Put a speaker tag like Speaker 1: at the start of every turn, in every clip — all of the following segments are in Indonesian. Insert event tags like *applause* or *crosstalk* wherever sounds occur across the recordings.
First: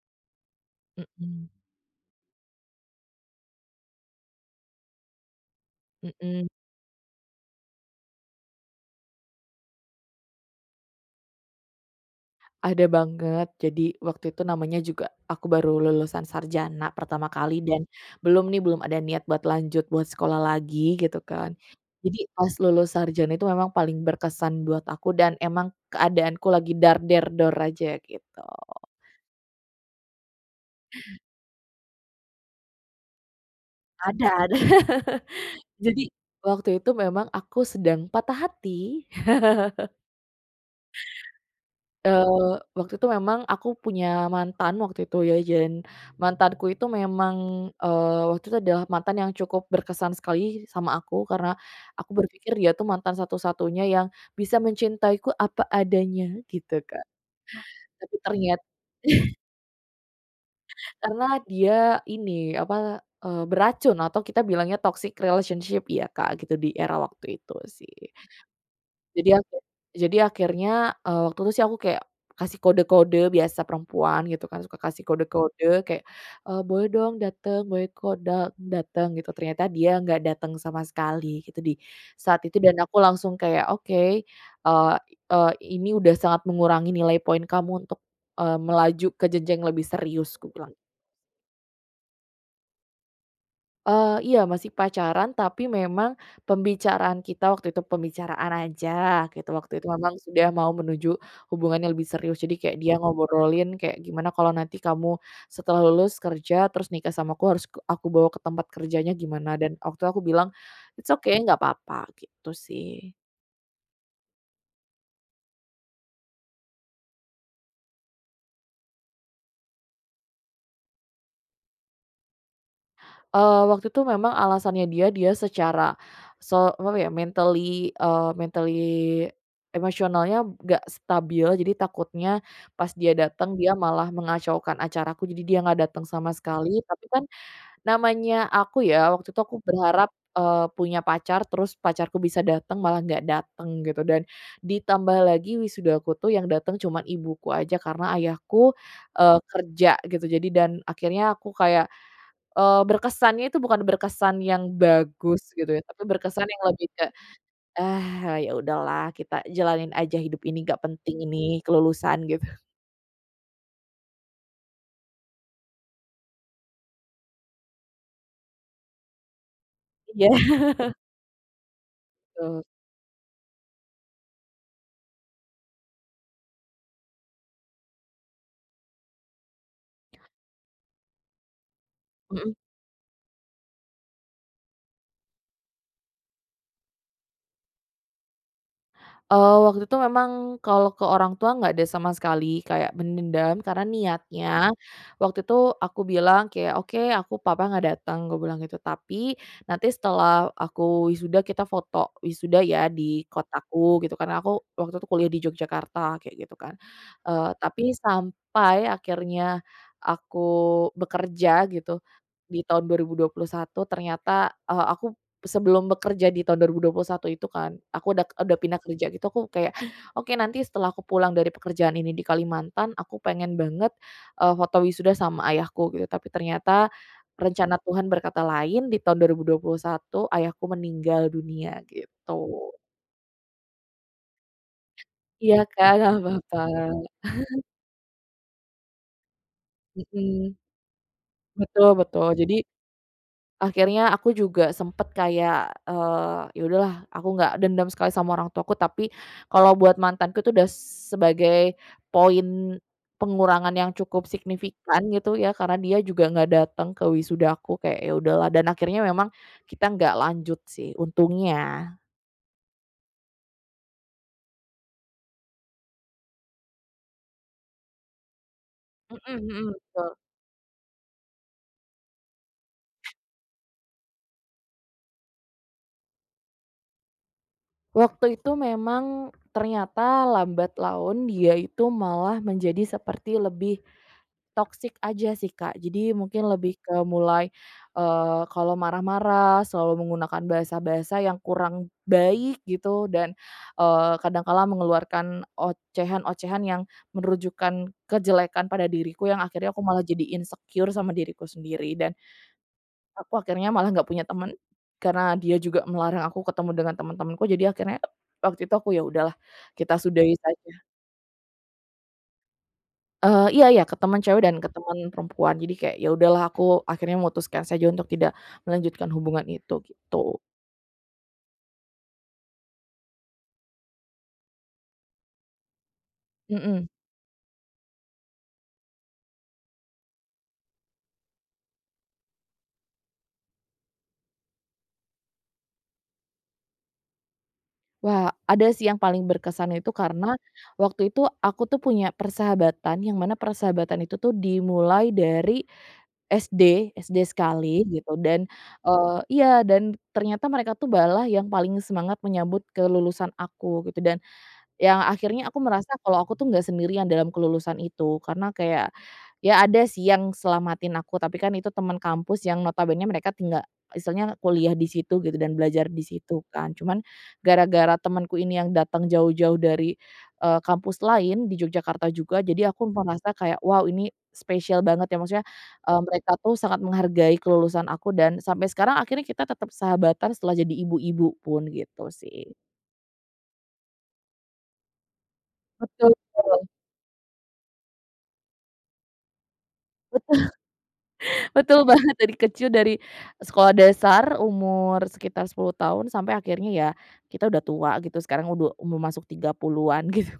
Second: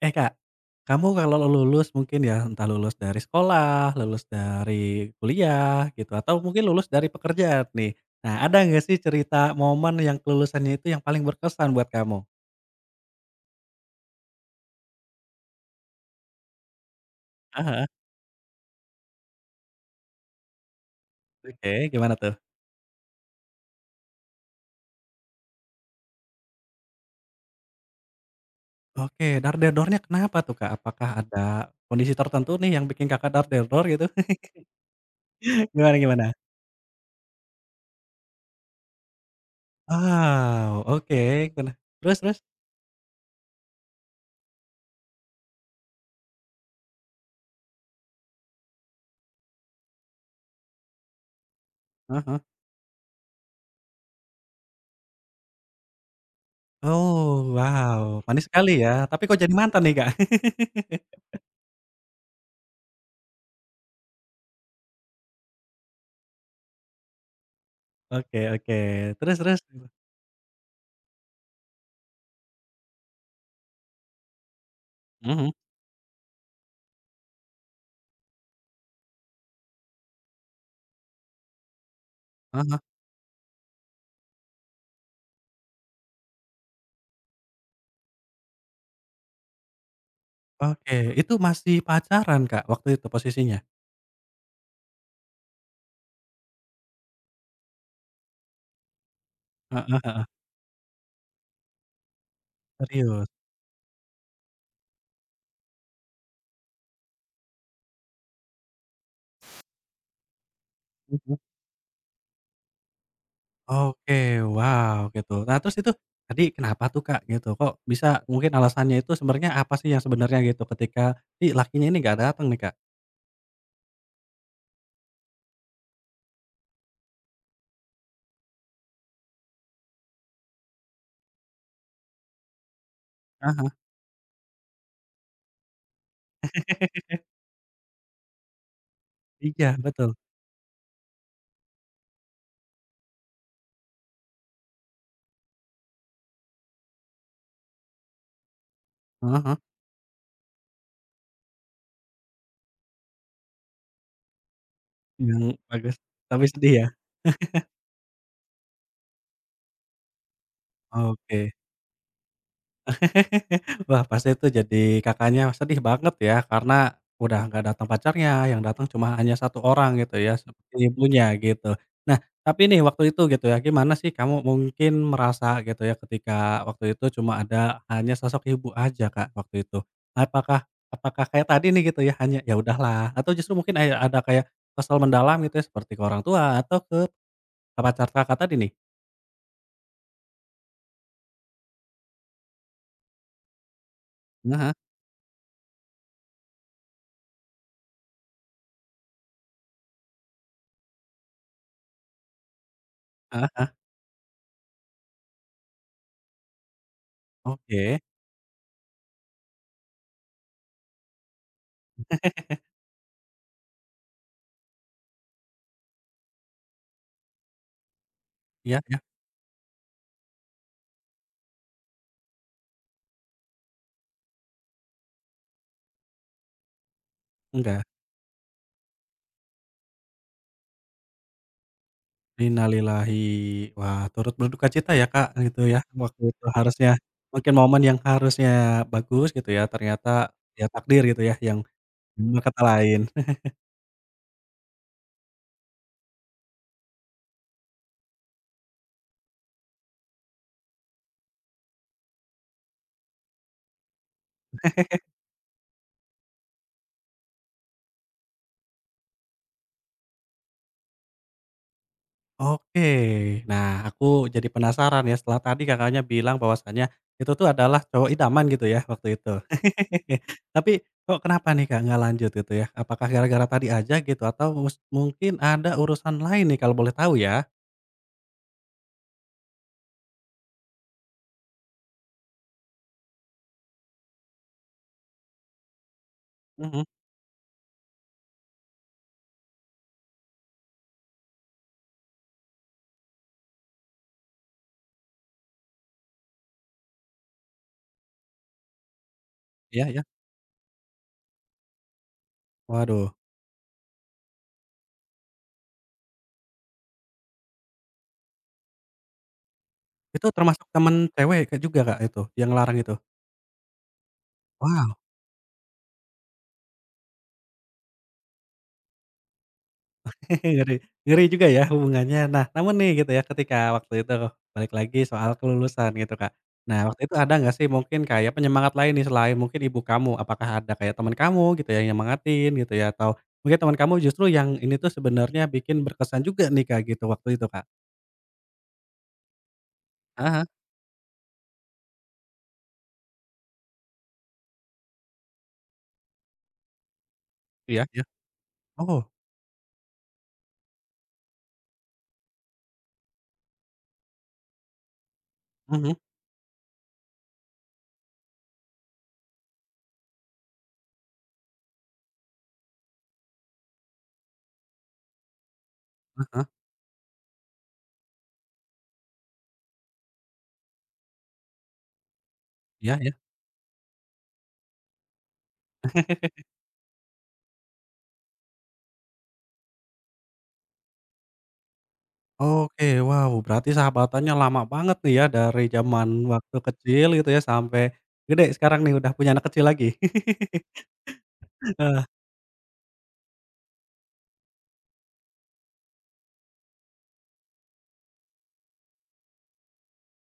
Speaker 1: Eh, Kak, kamu kalau
Speaker 2: Mhm
Speaker 1: lulus mungkin ya, entah lulus dari sekolah, lulus dari kuliah gitu, atau
Speaker 2: mhm.
Speaker 1: mungkin lulus dari pekerjaan nih. Nah, ada nggak sih cerita momen yang kelulusannya itu yang paling berkesan buat kamu?
Speaker 2: Ada banget. Waktu itu namanya juga aku baru lulusan sarjana pertama kali dan
Speaker 1: Ah
Speaker 2: belum nih, belum ada niat buat lanjut buat sekolah lagi gitu kan.
Speaker 1: oke, gimana
Speaker 2: Jadi
Speaker 1: tuh?
Speaker 2: pas lulus sarjana itu memang paling berkesan buat aku dan emang keadaanku lagi dar der dor aja gitu.
Speaker 1: Oke, dar-der-dornya kenapa tuh, Kak? Apakah ada kondisi tertentu nih yang bikin Kakak dar-der-dor gitu?
Speaker 2: Ada
Speaker 1: *laughs*
Speaker 2: ada. *laughs*
Speaker 1: Gimana
Speaker 2: Jadi
Speaker 1: gimana?
Speaker 2: waktu itu memang aku sedang patah hati.
Speaker 1: Wow, oke, kena terus terus?
Speaker 2: Waktu itu memang aku punya mantan waktu itu ya, dan mantanku itu memang, waktu itu adalah mantan yang cukup berkesan sekali sama aku, karena aku
Speaker 1: Heeh.
Speaker 2: berpikir dia tuh mantan satu-satunya yang bisa mencintaiku apa adanya gitu, Kak.
Speaker 1: Oh,
Speaker 2: Tapi
Speaker 1: wow, manis
Speaker 2: ternyat
Speaker 1: sekali ya, tapi kok
Speaker 2: *laughs*
Speaker 1: jadi mantan nih, Kak? *laughs*
Speaker 2: Karena dia ini, apa, beracun atau kita bilangnya toxic relationship ya, Kak, gitu di era waktu itu sih.
Speaker 1: Oke oke,
Speaker 2: Jadi
Speaker 1: terus
Speaker 2: aku
Speaker 1: terus?
Speaker 2: jadi akhirnya, waktu itu sih aku kayak kasih kode-kode biasa perempuan gitu kan, suka kasih
Speaker 1: Mhm.
Speaker 2: kode-kode kayak, "Boleh dong dateng, boleh kok dateng," gitu. Ternyata dia nggak dateng sama sekali gitu di saat itu
Speaker 1: Ah
Speaker 2: dan
Speaker 1: hah,
Speaker 2: aku langsung kayak, "Oke, eee eee, ini udah sangat mengurangi nilai poin kamu untuk, melaju ke jenjang lebih serius," ku bilang.
Speaker 1: oke. Itu masih pacaran, Kak, waktu itu posisinya?
Speaker 2: Iya masih pacaran, tapi memang pembicaraan kita waktu itu pembicaraan aja gitu, waktu itu memang
Speaker 1: Heeh,
Speaker 2: sudah mau menuju hubungan yang lebih serius. Jadi kayak dia
Speaker 1: serius?
Speaker 2: ngobrolin kayak, "Gimana kalau nanti kamu setelah lulus kerja terus nikah sama aku, harus aku bawa ke tempat kerjanya gimana?" Dan waktu itu aku bilang, "It's
Speaker 1: Mhm.
Speaker 2: okay, nggak apa-apa," gitu sih.
Speaker 1: Oke, wow, gitu. Nah, terus itu tadi kenapa tuh, Kak, gitu? Kok bisa mungkin alasannya itu sebenarnya apa sih yang sebenarnya gitu ketika si lakinya ini nggak datang nih, Kak?
Speaker 2: Waktu itu memang alasannya dia secara so apa ya, mentally emosionalnya nggak stabil, jadi takutnya pas dia
Speaker 1: Ah
Speaker 2: datang
Speaker 1: hah.
Speaker 2: dia malah mengacaukan acaraku, jadi dia nggak datang sama sekali. Tapi
Speaker 1: *laughs*
Speaker 2: kan namanya aku ya, waktu itu aku
Speaker 1: Iya,
Speaker 2: berharap,
Speaker 1: betul.
Speaker 2: punya pacar, terus pacarku bisa datang, malah nggak datang gitu. Dan ditambah lagi wisudaku tuh yang datang cuman ibuku aja, karena ayahku,
Speaker 1: Heeh heeh.
Speaker 2: kerja gitu. Dan akhirnya aku kayak, berkesannya itu bukan berkesan yang
Speaker 1: Yang
Speaker 2: bagus gitu ya,
Speaker 1: bagus,
Speaker 2: tapi
Speaker 1: tapi
Speaker 2: berkesan yang
Speaker 1: sedih ya?
Speaker 2: lebih ke, "Ah, ya udahlah kita jalanin aja hidup ini, nggak penting
Speaker 1: Oke.
Speaker 2: ini kelulusan," gitu.
Speaker 1: *laughs* Wah, pasti itu jadi Kakaknya sedih banget ya, karena udah nggak datang pacarnya, yang datang cuma hanya satu orang gitu
Speaker 2: Iya,
Speaker 1: ya, seperti ibunya gitu. Nah, tapi
Speaker 2: betul,
Speaker 1: nih waktu itu gitu ya, gimana sih kamu mungkin merasa gitu ya ketika waktu itu cuma ada hanya sosok ibu aja, Kak, waktu itu? Apakah apakah kayak tadi nih gitu ya, hanya,
Speaker 2: mhm.
Speaker 1: "Ya udahlah," atau justru mungkin kayak ada kayak kesel mendalam gitu ya, seperti ke orang tua atau ke pacar Kakak tadi nih?
Speaker 2: Waktu itu memang kalau ke orang tua nggak ada sama sekali kayak mendendam karena niatnya
Speaker 1: Heeh heeh,
Speaker 2: waktu itu aku bilang kayak, "Oke, aku papa nggak datang," gue bilang gitu, "tapi nanti setelah aku wisuda kita foto wisuda ya di
Speaker 1: heeh.
Speaker 2: kotaku," gitu kan, aku waktu itu kuliah di Yogyakarta kayak gitu kan. Tapi
Speaker 1: Oke,
Speaker 2: sampai akhirnya aku bekerja gitu di tahun 2021 ternyata. Eee, aku Sebelum bekerja di tahun 2021 itu kan, aku udah pindah
Speaker 1: iya ya
Speaker 2: kerja gitu, aku kayak, "Oke, nanti setelah aku pulang dari pekerjaan ini di Kalimantan, aku pengen banget, foto wisuda sama ayahku," gitu. Tapi ternyata rencana
Speaker 1: enggak?
Speaker 2: Tuhan berkata lain, di tahun 2021 ayahku meninggal dunia, gitu.
Speaker 1: Innalillahi. Wah, turut berduka cita ya, Kak,
Speaker 2: Iya
Speaker 1: gitu ya,
Speaker 2: kan, nggak
Speaker 1: waktu itu
Speaker 2: apa-apa,
Speaker 1: harusnya mungkin momen yang harusnya bagus gitu ya, ternyata
Speaker 2: mhm,
Speaker 1: ya takdir gitu ya, yang
Speaker 2: betul betul. Jadi
Speaker 1: berkata lain.
Speaker 2: Akhirnya aku juga sempet kayak, ya udahlah aku nggak dendam sekali sama orang tuaku, tapi kalau buat mantanku itu udah sebagai poin pengurangan yang cukup signifikan gitu ya, karena dia juga nggak datang ke wisudaku, kayak ya udahlah dan akhirnya memang kita nggak lanjut sih untungnya.
Speaker 1: Oke, nah aku jadi penasaran ya, setelah tadi Kakaknya bilang bahwasanya itu tuh adalah cowok idaman gitu ya, waktu itu.
Speaker 2: Mhm mhm. Betul.
Speaker 1: *laughs* Tapi kok kenapa nih, Kak, nggak lanjut gitu ya? Apakah gara-gara tadi aja gitu atau mungkin ada urusan lain nih kalau boleh tahu ya?
Speaker 2: Waktu itu memang ternyata lambat laun dia itu malah menjadi seperti lebih toxic aja sih, Kak. Jadi mungkin lebih
Speaker 1: Mhm,
Speaker 2: ke mulai, kalau marah-marah selalu menggunakan bahasa-bahasa yang kurang baik gitu dan, kadang mengeluarkan ocehan-ocehan yang menunjukkan kejelekan pada diriku yang akhirnya aku
Speaker 1: iya iya.
Speaker 2: malah jadi insecure sama diriku sendiri dan
Speaker 1: Waduh.
Speaker 2: aku akhirnya malah nggak punya teman, karena dia juga melarang aku ketemu dengan teman-temanku jadi akhirnya waktu itu aku, "Ya udahlah kita
Speaker 1: Itu
Speaker 2: sudahi
Speaker 1: termasuk
Speaker 2: saja."
Speaker 1: temen cewek Kak, juga Kak, itu, yang ngelarang itu?
Speaker 2: Iya iya, ke teman cewek dan ke
Speaker 1: Wow,
Speaker 2: teman perempuan. Jadi kayak, ya udahlah aku akhirnya memutuskan saja untuk tidak melanjutkan hubungan itu, gitu.
Speaker 1: *laughs* ngeri ngeri juga ya hubungannya. Nah, namun nih gitu ya, ketika waktu itu balik lagi soal kelulusan gitu Kak. Nah,
Speaker 2: Mhm.
Speaker 1: waktu itu ada nggak sih mungkin kayak penyemangat lain nih selain mungkin ibu kamu? Apakah ada kayak teman kamu gitu ya yang nyemangatin gitu ya, atau mungkin teman kamu justru yang ini tuh sebenarnya bikin berkesan juga nih Kak, gitu waktu itu Kak?
Speaker 2: Wah, ada sih yang paling berkesan itu karena
Speaker 1: Ah heeh,
Speaker 2: waktu itu aku tuh punya persahabatan yang mana persahabatan itu tuh dimulai dari SD, SD sekali
Speaker 1: iya iya.
Speaker 2: gitu dan,
Speaker 1: Oh,
Speaker 2: iya, dan ternyata mereka tuh balah yang paling semangat menyambut kelulusan aku gitu dan yang akhirnya aku merasa
Speaker 1: mhm,
Speaker 2: kalau aku tuh nggak sendirian dalam kelulusan itu, karena kayak, ya ada sih yang selamatin aku, tapi kan itu teman kampus yang notabene mereka tinggal istilahnya kuliah di situ gitu dan belajar di situ
Speaker 1: heeh,
Speaker 2: kan. Cuman gara-gara temanku ini yang datang jauh-jauh dari, kampus lain di Yogyakarta juga, jadi aku
Speaker 1: iya iya.
Speaker 2: merasa kayak, wow ini spesial banget ya, maksudnya, mereka tuh sangat menghargai kelulusan aku dan sampai sekarang akhirnya kita tetap sahabatan setelah jadi ibu-ibu pun gitu sih.
Speaker 1: Oke, wow, berarti sahabatannya lama banget nih ya dari zaman
Speaker 2: Betul.
Speaker 1: waktu kecil gitu ya sampai gede sekarang nih udah punya anak kecil lagi. *laughs*
Speaker 2: Betul *laughs*
Speaker 1: Heeh,
Speaker 2: banget dari kecil dari sekolah dasar umur sekitar 10 tahun sampai akhirnya ya kita udah tua gitu sekarang udah umur masuk 30-an *laughs* gitu.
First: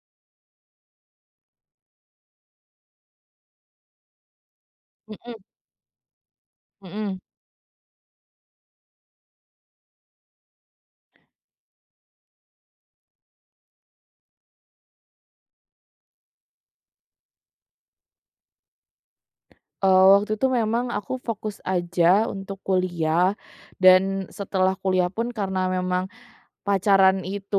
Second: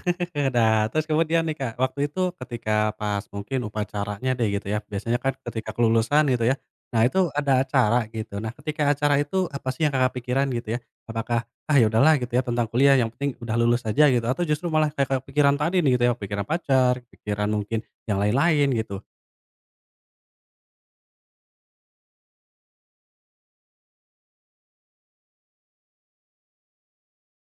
Speaker 1: *laughs* nah terus kemudian nih Kak, waktu itu ketika pas mungkin upacaranya deh gitu ya, biasanya kan
Speaker 2: Mhm
Speaker 1: ketika kelulusan gitu ya, nah
Speaker 2: mhm.
Speaker 1: itu ada acara gitu. Nah ketika acara itu apa sih yang Kakak pikiran gitu ya? Apakah, ah ya udahlah gitu ya tentang kuliah yang penting udah lulus aja gitu atau justru malah kayak pikiran tadi nih gitu ya, pikiran pacar, pikiran mungkin yang lain-lain gitu?
Speaker 2: Waktu itu memang aku fokus aja untuk kuliah dan setelah kuliah pun karena memang pacaran itu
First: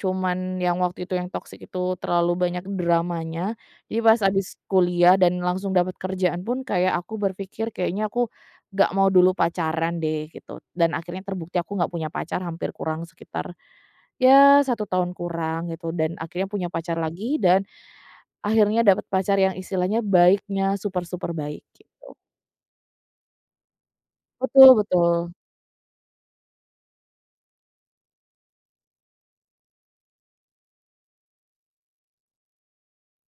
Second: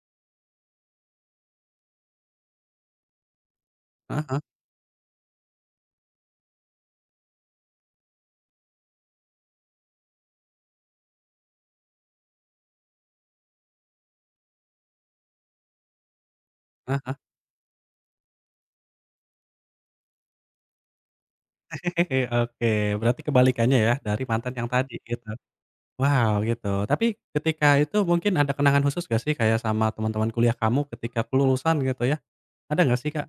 Speaker 2: cuman yang waktu itu yang toksik itu terlalu banyak dramanya. Jadi pas
Speaker 1: Heeh.
Speaker 2: abis kuliah dan langsung dapat kerjaan pun kayak aku berpikir kayaknya aku nggak mau dulu pacaran deh gitu, dan akhirnya terbukti aku nggak punya pacar hampir kurang sekitar ya satu tahun kurang gitu dan akhirnya punya pacar lagi dan akhirnya dapat pacar yang istilahnya baiknya super-super baik
Speaker 1: Oke,
Speaker 2: gitu.
Speaker 1: oke. Berarti kebalikannya ya dari mantan yang
Speaker 2: Betul
Speaker 1: tadi gitu.
Speaker 2: betul.
Speaker 1: Wow, gitu. Tapi ketika itu mungkin ada kenangan khusus gak sih kayak sama teman-teman kuliah kamu ketika kelulusan gitu ya? Ada gak sih, Kak?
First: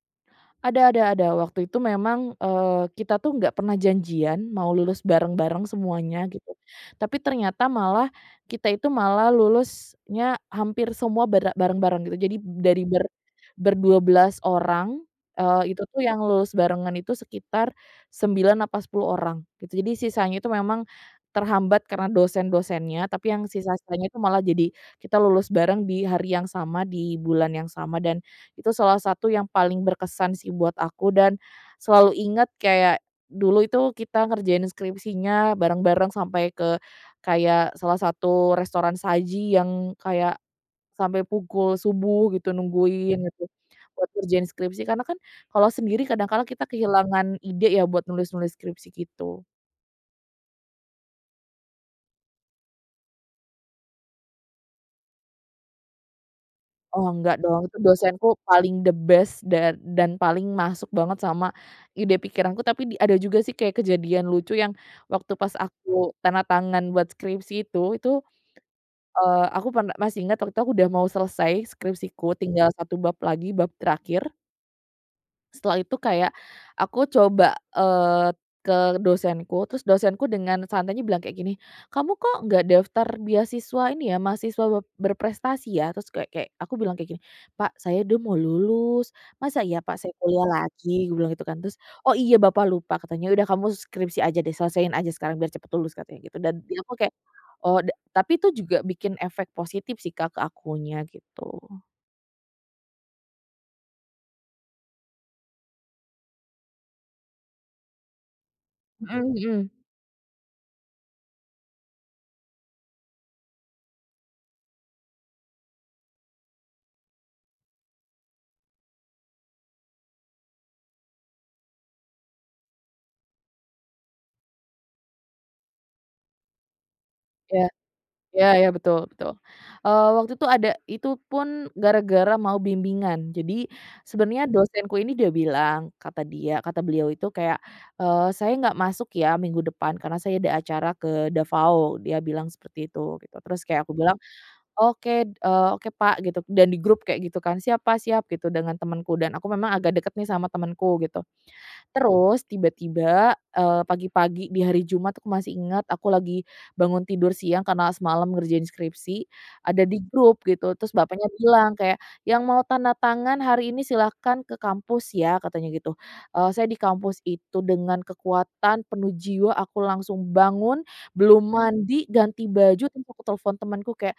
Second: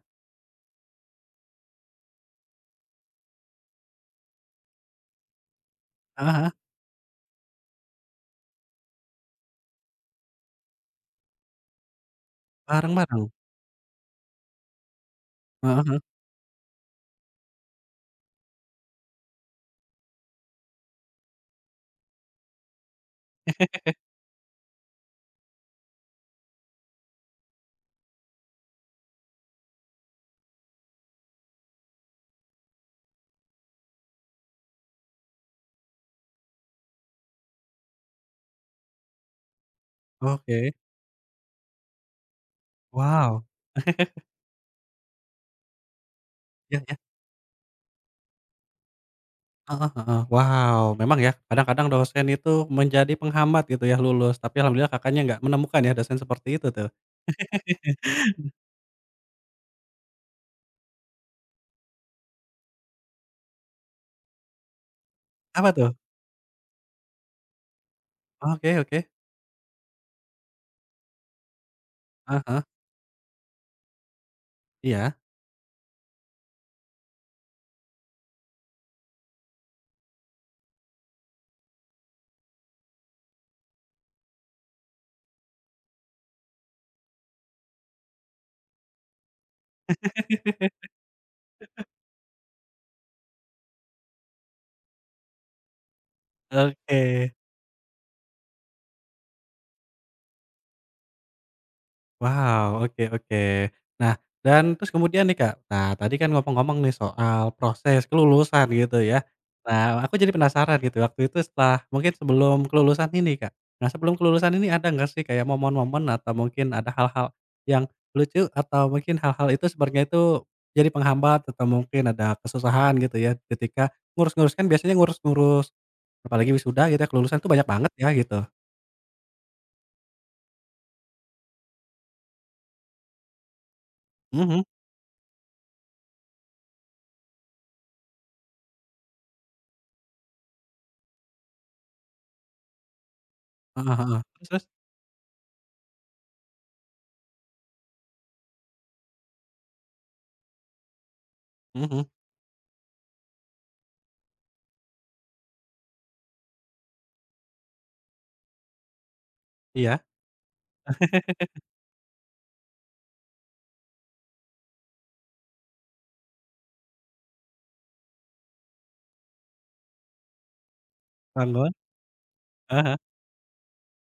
Speaker 2: Ada ada. Waktu itu memang, kita tuh nggak pernah janjian mau lulus bareng-bareng semuanya
Speaker 1: Heeh heeh,
Speaker 2: gitu. Tapi ternyata malah kita itu malah lulusnya hampir semua bareng-bareng gitu. Jadi dari ber
Speaker 1: bareng-bareng?
Speaker 2: ber belas orang, itu
Speaker 1: Heeh heeh,
Speaker 2: tuh yang lulus barengan itu sekitar 9 apa 10 orang gitu. Jadi sisanya itu memang terhambat karena dosen-dosennya, tapi yang sisa-sisanya itu malah jadi kita lulus bareng di hari yang sama, di bulan yang sama dan itu salah satu yang paling berkesan sih buat aku dan selalu ingat kayak dulu itu kita ngerjain skripsinya bareng-bareng sampai ke kayak salah satu restoran saji yang kayak
Speaker 1: oke.
Speaker 2: sampai pukul subuh gitu nungguin gitu,
Speaker 1: Wow,
Speaker 2: buat ngerjain skripsi. Karena kan kalau sendiri kadang kala kita
Speaker 1: iya iya,
Speaker 2: kehilangan ide ya buat nulis-nulis skripsi gitu.
Speaker 1: heeh heeh. Wow, memang ya kadang-kadang dosen itu menjadi penghambat gitu ya lulus, tapi alhamdulillah Kakaknya nggak menemukan ya dosen seperti itu tuh.
Speaker 2: Oh enggak dong, itu dosenku
Speaker 1: *laughs*
Speaker 2: paling the best dan paling masuk banget sama ide pikiranku, tapi ada juga sih kayak kejadian lucu yang waktu pas
Speaker 1: Apa tuh?
Speaker 2: aku tanda tangan buat skripsi itu,
Speaker 1: Oke oke.
Speaker 2: aku pernah masih ingat waktu itu aku udah mau selesai skripsiku,
Speaker 1: Heeh heeh,
Speaker 2: tinggal satu bab lagi, bab terakhir.
Speaker 1: iya.
Speaker 2: Setelah itu kayak aku coba, eee, ke dosenku, terus dosenku dengan santainya bilang kayak gini, "Kamu kok nggak daftar beasiswa ini ya, mahasiswa berprestasi ya?" Terus kayak kayak aku bilang kayak gini, "Pak, saya udah mau lulus, masa ya Pak saya kuliah
Speaker 1: *laughs*
Speaker 2: lagi?" Gue bilang gitu kan, terus, "Oh iya Bapak lupa," katanya, "udah kamu skripsi aja deh, selesaiin aja sekarang biar cepet lulus," katanya gitu, dan aku kayak,
Speaker 1: Oke.
Speaker 2: oh tapi itu juga bikin efek positif sih Kak, ke akunya gitu.
Speaker 1: Wow, oke oke. Nah, dan terus kemudian nih, Kak, nah tadi kan ngomong-ngomong nih soal proses kelulusan gitu ya.
Speaker 2: Mhm mhm,
Speaker 1: Nah, aku jadi penasaran gitu waktu itu setelah mungkin sebelum kelulusan ini, Kak. Nah, sebelum kelulusan ini ada nggak sih kayak momen-momen atau mungkin ada hal-hal yang lucu atau mungkin hal-hal itu sebenarnya itu jadi penghambat atau mungkin ada kesusahan gitu ya ketika ngurus-ngurus kan biasanya ngurus-ngurus apalagi wisuda gitu ya kelulusan tuh
Speaker 2: iya.
Speaker 1: banyak banget ya gitu.
Speaker 2: Iya iya, betul betul. Waktu itu ada itu pun gara-gara mau bimbingan. Jadi sebenarnya
Speaker 1: Mhm,
Speaker 2: dosenku ini dia bilang, kata dia kata beliau itu kayak, "Saya nggak masuk ya minggu depan karena saya ada acara ke Davao." Dia bilang seperti itu, gitu. Terus kayak aku
Speaker 1: heeh
Speaker 2: bilang,
Speaker 1: heeh. Terus terus?
Speaker 2: "Oke, oke Pak," gitu, dan di grup kayak gitu kan, "Siap Pak, siap," gitu, dengan temanku dan aku memang agak deket nih sama temanku gitu.
Speaker 1: Mhm,
Speaker 2: Terus tiba-tiba, pagi-pagi di hari Jumat aku masih ingat, aku lagi bangun tidur siang karena semalam ngerjain skripsi, ada di
Speaker 1: iya,
Speaker 2: grup gitu, terus bapaknya bilang kayak, "Yang mau tanda tangan hari ini silahkan ke kampus ya," katanya gitu. Saya di kampus itu dengan kekuatan penuh jiwa aku langsung bangun, belum
Speaker 1: monggo.
Speaker 2: mandi, ganti
Speaker 1: Ah
Speaker 2: baju,
Speaker 1: hah.
Speaker 2: terus aku telepon temanku kayak,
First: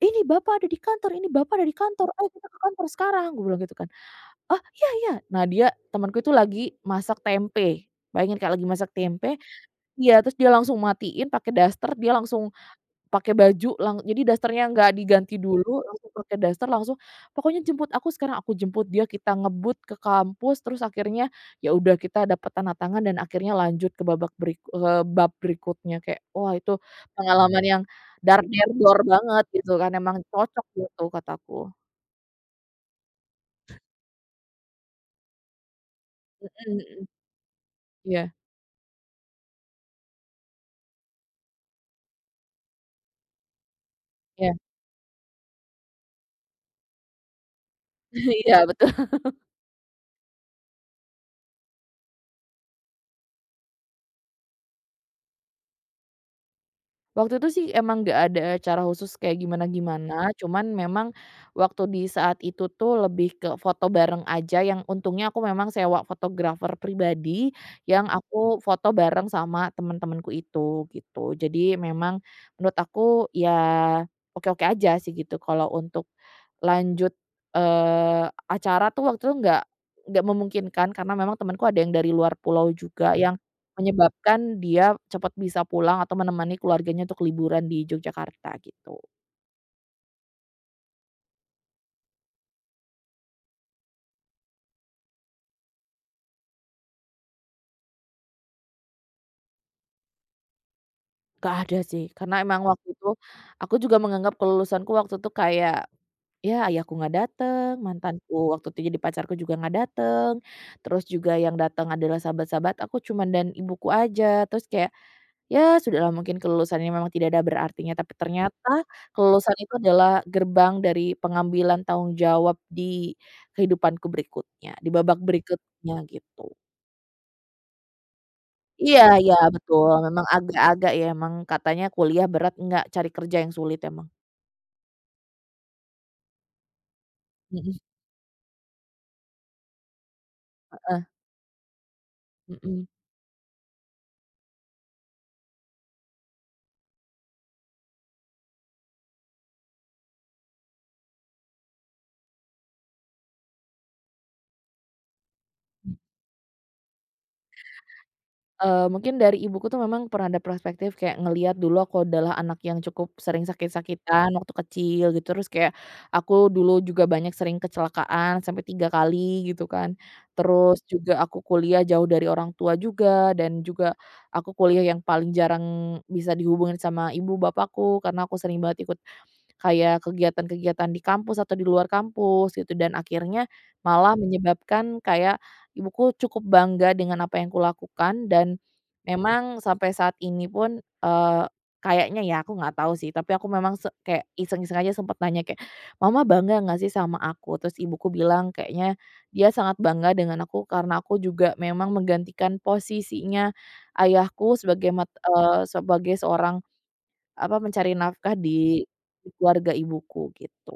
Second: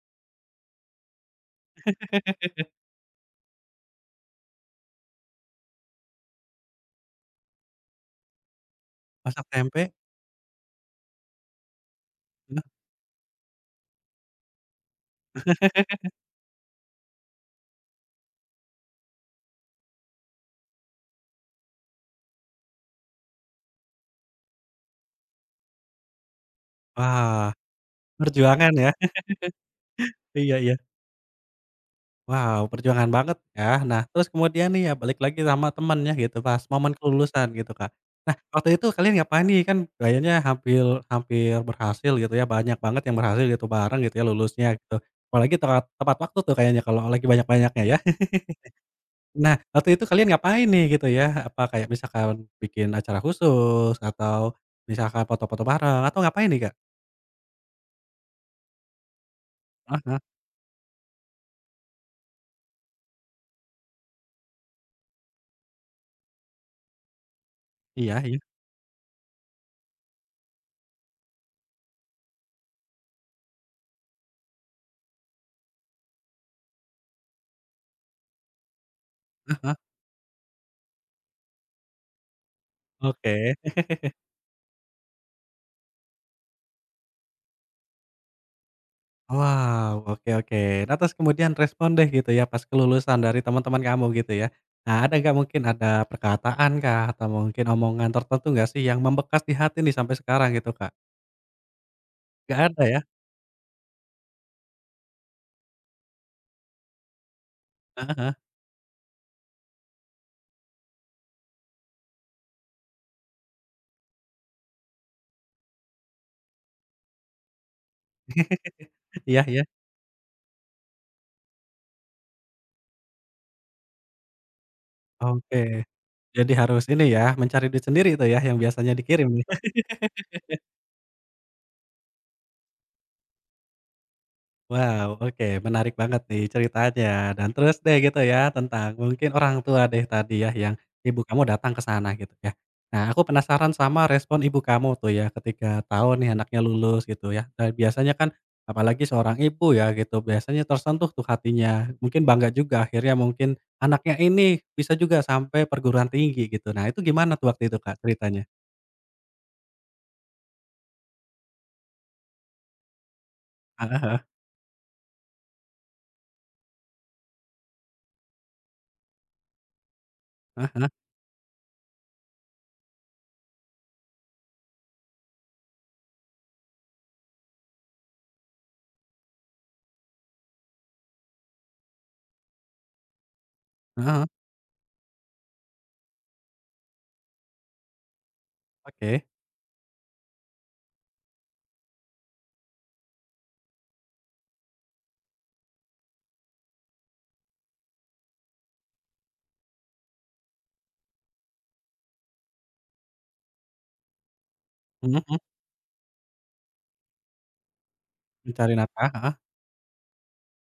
Speaker 2: "Ini bapak ada di kantor ini bapak ada di kantor, ayo kita ke
Speaker 1: *laughs*
Speaker 2: kantor sekarang," gue bilang gitu kan. Oh, iya iya. Nah, dia temanku itu lagi masak tempe. Bayangin Kak, lagi masak tempe,
Speaker 1: Masak tempe,
Speaker 2: iya, terus dia langsung matiin pakai daster, dia langsung
Speaker 1: heeh,
Speaker 2: pakai baju jadi dasternya nggak diganti dulu, langsung pakai daster, langsung, "Pokoknya jemput aku sekarang." Aku jemput dia, kita ngebut ke kampus, terus akhirnya ya udah kita dapat tanda tangan dan akhirnya lanjut ke bab berikutnya. Kayak, wah itu
Speaker 1: wah,
Speaker 2: pengalaman yang dar der
Speaker 1: perjuangan ya.
Speaker 2: dor
Speaker 1: *laughs*
Speaker 2: banget gitu kan, emang
Speaker 1: Iya
Speaker 2: cocok
Speaker 1: iya.
Speaker 2: gitu kataku.
Speaker 1: Wow, perjuangan banget ya. Nah, terus kemudian nih ya balik lagi sama temennya gitu pas
Speaker 2: Mhm
Speaker 1: momen
Speaker 2: mhm.
Speaker 1: kelulusan gitu, Kak.
Speaker 2: Iya
Speaker 1: Nah, waktu itu kalian ngapain nih? Kan kayaknya hampir hampir berhasil gitu ya, banyak banget yang berhasil gitu bareng gitu ya
Speaker 2: iya.
Speaker 1: lulusnya gitu. Apalagi tepat tepat waktu tuh kayaknya kalau lagi banyak-banyaknya ya. *laughs*
Speaker 2: *laughs* Iya, betul.
Speaker 1: Nah, waktu itu kalian ngapain nih gitu ya? Apa kayak misalkan bikin acara khusus atau misalkan foto-foto bareng atau ngapain nih, Kak?
Speaker 2: Waktu itu sih emang nggak ada cara khusus kayak
Speaker 1: Ah hah,
Speaker 2: gimana-gimana, Mhm. Cuman memang waktu di saat itu tuh lebih ke foto bareng aja yang untungnya aku memang sewa fotografer pribadi, yang
Speaker 1: iya
Speaker 2: Mhm, aku
Speaker 1: iya.
Speaker 2: foto bareng sama temen-temenku itu, gitu. Jadi memang menurut aku ya oke-oke aja sih gitu kalau untuk lanjut, acara tuh waktu itu nggak memungkinkan karena memang temenku ada yang dari luar pulau juga
Speaker 1: Oke.
Speaker 2: yang menyebabkan dia cepat bisa pulang atau menemani keluarganya untuk liburan di Yogyakarta gitu.
Speaker 1: Wow, oke oke. Nah, terus kemudian respon deh gitu ya pas kelulusan dari teman-teman kamu gitu ya. Nah, ada nggak mungkin ada perkataan kah atau mungkin omongan tertentu nggak sih yang membekas di hati nih sampai sekarang gitu, Kak?
Speaker 2: Nggak ada sih, karena
Speaker 1: Nggak
Speaker 2: emang
Speaker 1: ada
Speaker 2: waktu
Speaker 1: ya?
Speaker 2: itu, aku juga menganggap kelulusanku waktu itu kayak, ya ayahku nggak dateng, mantanku
Speaker 1: *laughs*
Speaker 2: waktu itu jadi pacarku juga nggak dateng, terus juga yang datang adalah sahabat-sahabat aku cuman dan ibuku aja, terus kayak ya sudahlah mungkin kelulusannya memang tidak ada berartinya, tapi ternyata
Speaker 1: Iya
Speaker 2: kelulusan
Speaker 1: iya.
Speaker 2: itu adalah gerbang dari pengambilan tanggung jawab di kehidupanku berikutnya, di babak
Speaker 1: Oke.
Speaker 2: berikutnya
Speaker 1: Jadi
Speaker 2: gitu.
Speaker 1: harus ini ya, mencari duit sendiri itu ya yang biasanya
Speaker 2: Iya
Speaker 1: dikirim.
Speaker 2: iya betul, memang agak-agak ya emang katanya kuliah berat, enggak, cari kerja yang sulit emang.
Speaker 1: Wow, oke menarik banget nih ceritanya dan terus
Speaker 2: Mhm,
Speaker 1: deh gitu ya tentang mungkin orang tua deh tadi ya yang
Speaker 2: heeh,
Speaker 1: ibu kamu datang ke sana gitu ya.
Speaker 2: mhm.
Speaker 1: Nah aku penasaran sama respon ibu kamu tuh ya ketika tahu nih anaknya lulus gitu ya. Dan biasanya kan apalagi seorang ibu ya gitu biasanya tersentuh tuh hatinya. Mungkin bangga juga akhirnya mungkin anaknya ini bisa juga sampai perguruan tinggi gitu. Nah itu gimana tuh waktu itu kak ceritanya?
Speaker 2: Mungkin dari ibuku tuh memang pernah ada perspektif kayak ngelihat dulu aku adalah anak yang cukup sering
Speaker 1: Heeh, heeh,
Speaker 2: sakit-sakitan waktu kecil gitu, terus kayak aku dulu juga banyak sering kecelakaan sampai 3 kali gitu kan. Terus
Speaker 1: heeh,
Speaker 2: juga aku kuliah jauh dari orang tua juga dan juga aku kuliah yang paling jarang bisa dihubungin sama ibu bapakku karena aku sering banget ikut kayak kegiatan-kegiatan di kampus atau di luar kampus gitu dan akhirnya malah
Speaker 1: heeh,
Speaker 2: menyebabkan kayak ibuku cukup bangga dengan apa yang kulakukan dan
Speaker 1: oke,
Speaker 2: memang sampai saat ini pun, kayaknya ya aku nggak tahu sih tapi aku memang kayak iseng-iseng aja sempat nanya kayak, "Mama bangga nggak sih sama aku?" Terus ibuku bilang kayaknya dia sangat bangga dengan aku karena aku juga memang menggantikan posisinya ayahku sebagai
Speaker 1: mhm, mhm,
Speaker 2: sebagai seorang apa, mencari nafkah
Speaker 1: mencari
Speaker 2: di
Speaker 1: nafkah.
Speaker 2: keluarga ibuku, gitu.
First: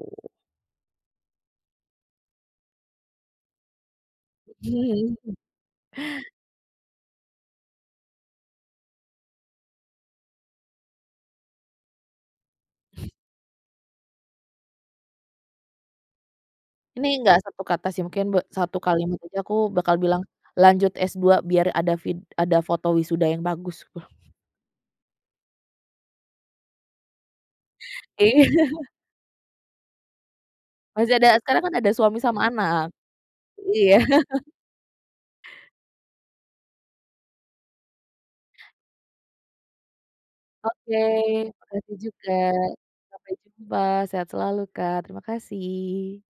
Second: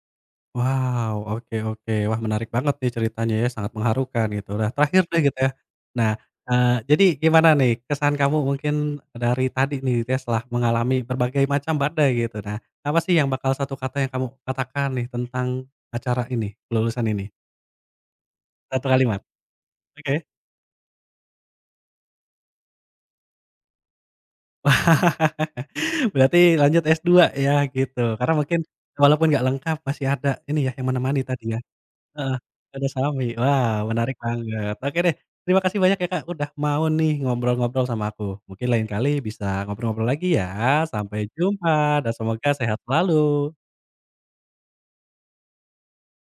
Speaker 1: Wow, oke oke. Wah, menarik banget nih ceritanya ya, sangat mengharukan gitu. Nah, terakhir deh gitu
Speaker 2: Mhm,
Speaker 1: ya. Nah, jadi gimana nih kesan kamu mungkin dari tadi nih gitu ya, setelah mengalami berbagai macam badai gitu. Nah, apa sih yang bakal satu kata yang kamu katakan nih tentang acara ini, kelulusan
Speaker 2: ini
Speaker 1: ini?
Speaker 2: nggak satu kata sih, mungkin satu
Speaker 1: Satu
Speaker 2: kalimat
Speaker 1: kalimat,
Speaker 2: aja aku bakal bilang,
Speaker 1: oke.
Speaker 2: "Lanjut S2 biar ada ada foto wisuda yang bagus." *laughs*
Speaker 1: *laughs* Berarti lanjut S2 ya gitu, karena mungkin
Speaker 2: Iya,
Speaker 1: walaupun nggak lengkap masih ada ini ya yang
Speaker 2: masih
Speaker 1: menemani
Speaker 2: ada
Speaker 1: tadi ya?
Speaker 2: sekarang kan ada suami
Speaker 1: Heeh,
Speaker 2: sama
Speaker 1: ada
Speaker 2: anak.
Speaker 1: Sami. Wah,
Speaker 2: Iya.
Speaker 1: menarik banget. Oke deh, terima kasih banyak ya, Kak, udah mau nih ngobrol-ngobrol sama aku. Mungkin lain kali bisa ngobrol-ngobrol lagi ya.
Speaker 2: Oke,
Speaker 1: Sampai jumpa
Speaker 2: makasih
Speaker 1: dan
Speaker 2: juga.
Speaker 1: semoga sehat
Speaker 2: Sampai
Speaker 1: selalu.
Speaker 2: jumpa, sehat selalu, Kak, terima kasih.